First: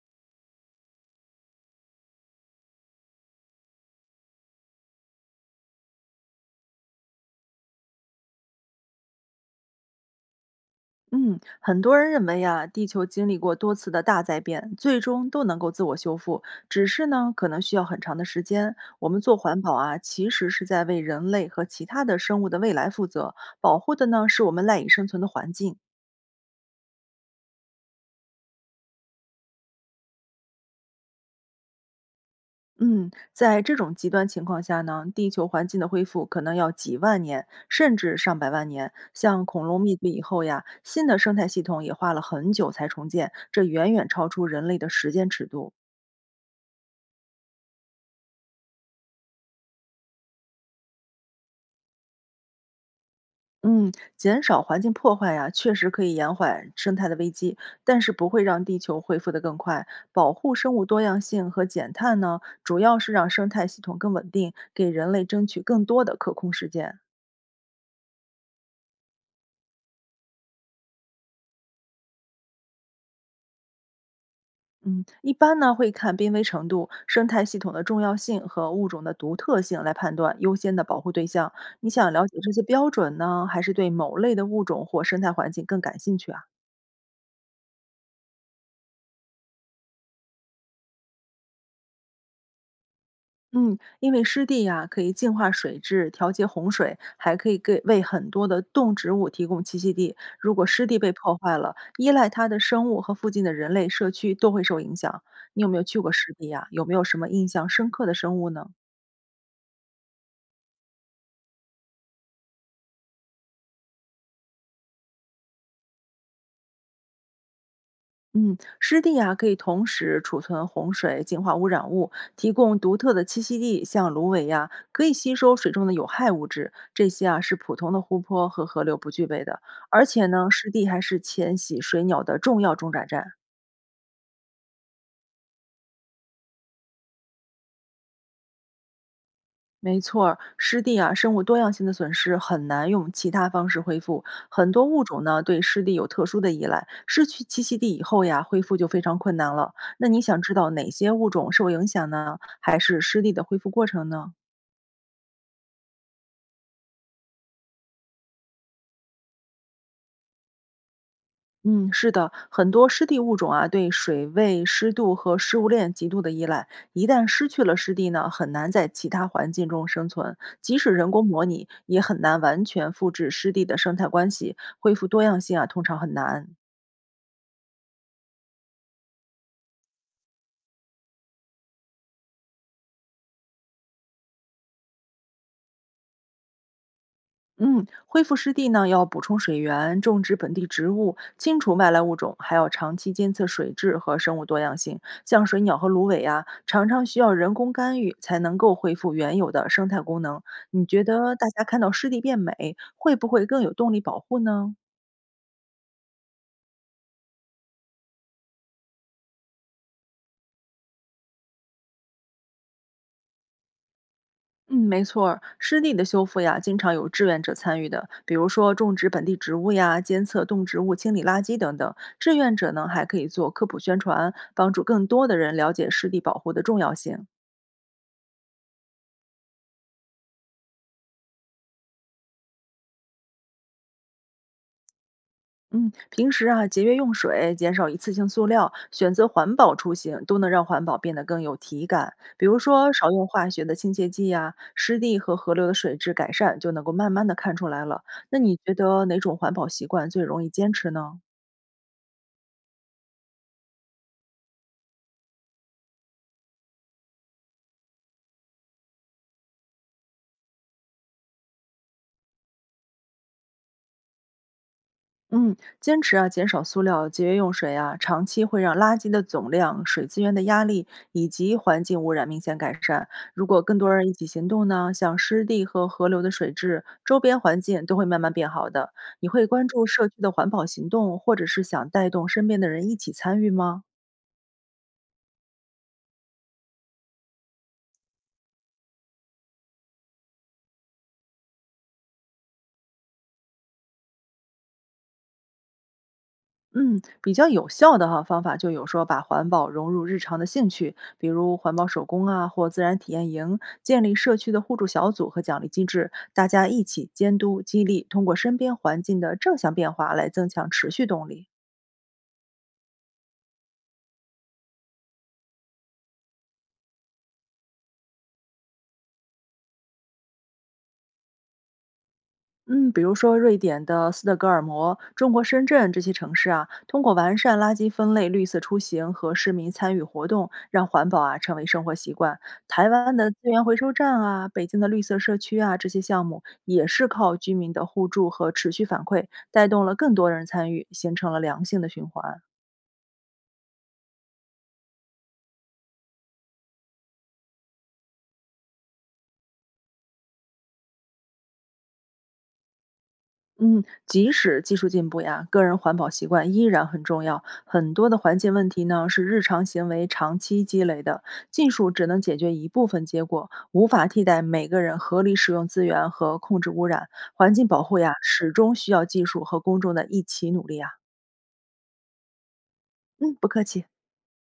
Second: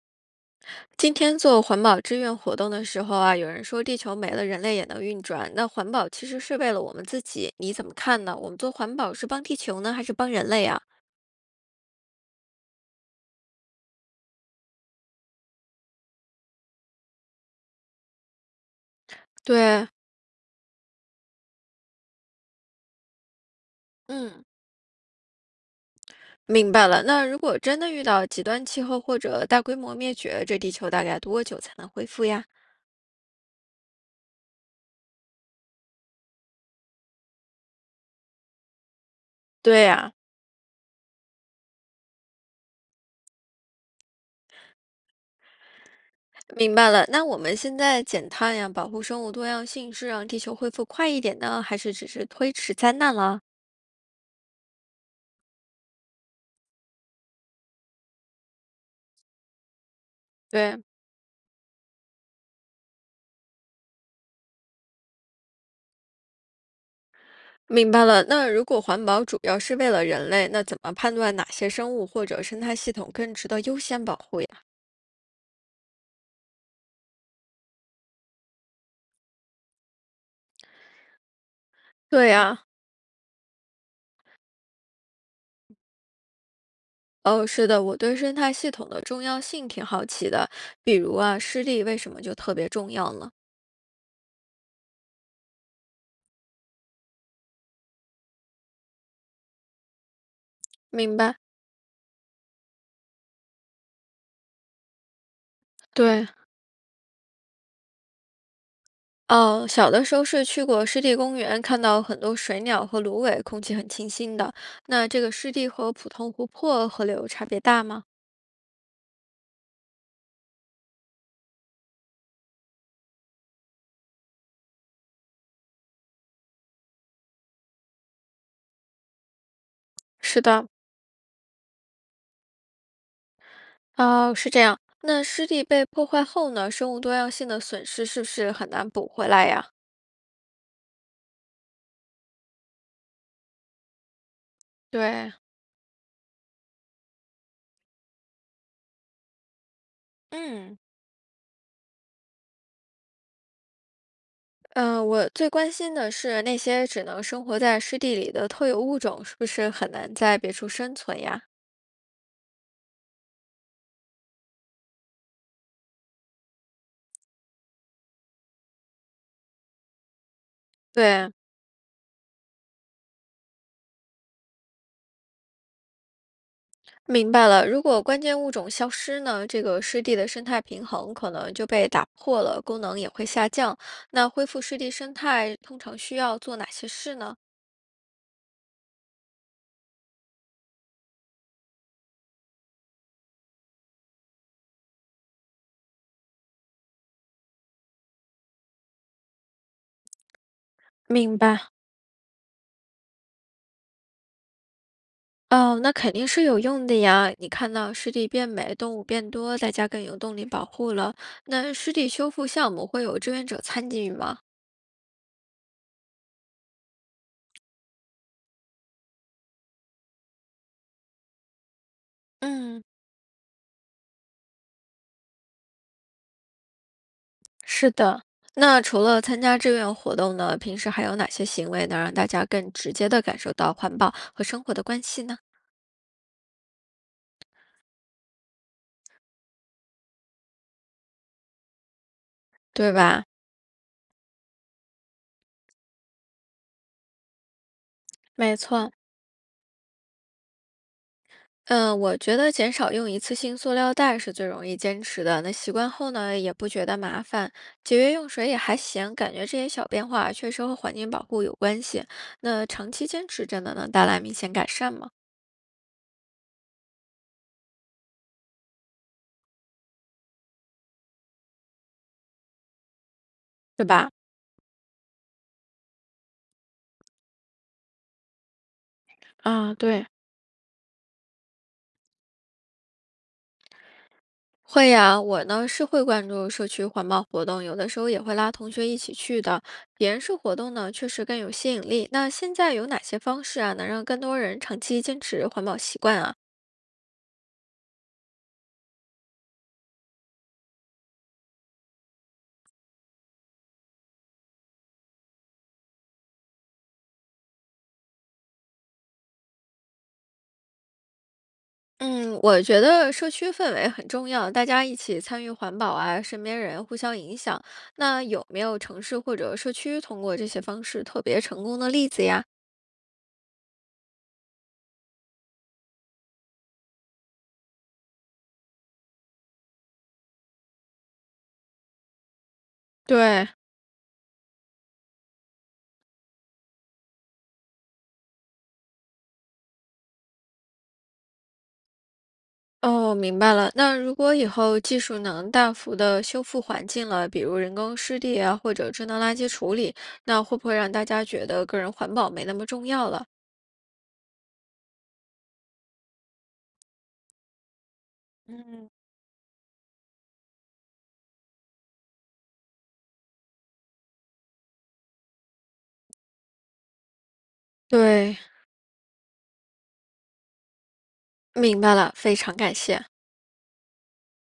今天做环保志愿活动的时候啊，有人说地球没了，人类也能运转。那环保其实是为了我们自己，你怎么看呢？我们做环保是帮地球呢，还是帮人类啊？嗯，很多人认为呀，地球经历过多次的大灾变，最终都能够自我修复，只是呢，可能需要很长的时间。我们做环保对，啊，其实是在为人类和其他的生物的未来负责，保护的呢是嗯，我们赖以生存的环境。明白了。那如果真的遇到极端气候或者大规模灭绝，这地球大概多久才能恢复呀？嗯，在这种极端情况下呢，地球环境的恢复可能要几万年，甚至上百万年。像恐龙对灭绝呀，以后呀，新的生态系统也花了很久才重建，这远远超出人类的时间尺度。明白了。那我们现在减碳呀，保护生物多样性，是让地球恢复快一点呢，还是只是推迟灾难了？嗯，减少环境破坏呀、确实可以延缓生态的危机，但是不会让地球恢复得更快。保护生对。物多样性和减碳呢，主要是让生态系统更稳定，给人类争取更多的可控时间。明白了，那如果环保主要是为了人类，那怎么判断哪些生物或者生态系统更值得优先保护呀？嗯，一般呢会看濒危程度、生态系统的重要性和物种的独特性来判断优先的保护对象。你想了对解这些呀，标准呢，还是对某类的物种或生态环境更感兴趣啊？哦，是的，我对生态系统的重要性挺好奇的，比如啊，湿地为什么就特别重要呢？嗯，因为湿地呀、可以净化水质，调节洪水，还可以给为很多的动植物提供栖息地。如果湿地被明破白。坏了，依赖它的生物和附近的人类社区都会受影响。你有没有去过对，湿地呀、有没有什么印象深刻的生物呢？哦，小的时候是去过湿地公园，看到很多水鸟和芦苇，空气很清新的。那这个湿地和普通湖泊、河流差别大吗？嗯，湿地啊，可以同时储存洪水、净化污染物，提供独特的栖息地。像芦苇呀、可以吸收水中的有害物质，这些啊是普通的湖泊和河流不具备的。而且是呢，的，湿地还是迁徙水鸟的重要中转站。哦，是这样。那湿地被破坏后呢，生物多样性的损失是不是很难补回来呀？没错儿，湿地啊，生物多样性的损失很难用其他方式恢复。很多物种对，呢，对湿地有特殊的依赖，失去栖息地以后呀，恢复就非常困难了。那你想知道嗯，哪些物种受影响呢？还是湿地的恢复过程呢？嗯、我最关心的是那些只能生活在湿地里的特有物种，是不是很难在别处生存呀？嗯，是的，很多湿地物种啊，对水位、湿度和食物链极度的依赖。一旦失去了湿地呢，很难在其他环境中生存。即使人工对，模拟，也很难完全复制湿地的生态关系，恢复多样性啊，通常很难。明白了，如果关键物种消失呢，这个湿地的生态平衡可能就被打破了，功能也会下降。那恢复湿地生态通常需要做哪些事呢？嗯，恢复湿地呢，要补充水源，种植本地植物，清除外来物种，还要长期监测水质和生物多样性。像水鸟和芦苇啊，常常需要人工干预才能够恢复原有的生态功能。你觉得明大家白。看到湿地变美，会不会更有动力保护呢？哦，那肯定是有用的呀！你看到湿地变美，动物变多，大家更有动力保护了。那湿地修复项目会有志愿者参与吗？嗯，没错儿湿地的修复呀，经常有志愿者参与的，比如说种植本地植物呀、监测动植物、清理垃圾等等。志愿者嗯，呢，还可以做科普宣传，帮助更多的人了解湿地保护的重要性。是的，那除了参加志愿活动呢，平时还有哪些行为能让大家更直接的感受到环保和生活的关系呢？嗯，平时啊，节约用水，减少一次性塑料，选择环保出行，都能让环保变得更有体感。比如说，对少吧？用化学的清洁剂呀，湿地和河流的水质改善，就能够慢慢的看出来了。那你没觉错。得哪种环保习惯最容易坚持呢？嗯，我觉得减少用一次性塑料袋是最容易坚持的。那习惯后呢，也不觉得麻烦，节约用水也还行，感觉这些小变化确实和环境保护有关系。那长期坚持真的能带来明显改善吗？嗯，坚持啊，减少塑料，节约用水啊，长期会让垃圾的总量、水资源的压力以及环境污染明显改善。如果更对多人吧？一起行动呢，像湿地和河流的水质、周边环境都会慢慢变好的。你会关啊，注对，社区的环保行动，或者是想带动身边的人一起参与吗？会呀，我呢是会关注社区环保活动，有的时候也会拉同学一起去的。别人式活动呢，确实更有吸引力。那现在有哪些方式啊，能让更多人长期坚持环保习惯啊？嗯，比较有效的哈方法就有说把环保融入日常的兴趣，比如环保手工啊，或自然体验营，建立社区的互助小组和奖励机制，大家一起监督激励，通过身边环境的正向变化来增强持续动力。嗯，我觉得社区氛围很重要，大家一起参与环保啊，身边人互相影响。那有没有城市或者社区通过这些方式特别成功的例子呀？嗯，比如说瑞典的斯德哥尔摩、中国深圳这些城市啊，通过完善垃圾分类、绿色出行和市民参与活动，让环保啊成为生活习惯。台湾的资对，源回收站啊，北京的绿色社区啊，这些项目也是靠居民的互助和持续反馈，带动了更多人参与，形成了良性的循环。哦，明白了。那如果以后技术能大幅的修复环境了，比如人工湿地啊，或者智能垃圾处理，那会不会让大家觉得个人环保没那么重要了？嗯，即使技术进步呀，个人环保习惯依然很重要。很多的环境问题嗯，呢，是日常行为长期积累的，技术只能解决一部分结果，无法替代每个人合理使用资源和控制污染。环境保护呀，对，始终需要技术和公众的一起努力啊。明白了，非常感谢。嗯，不客气。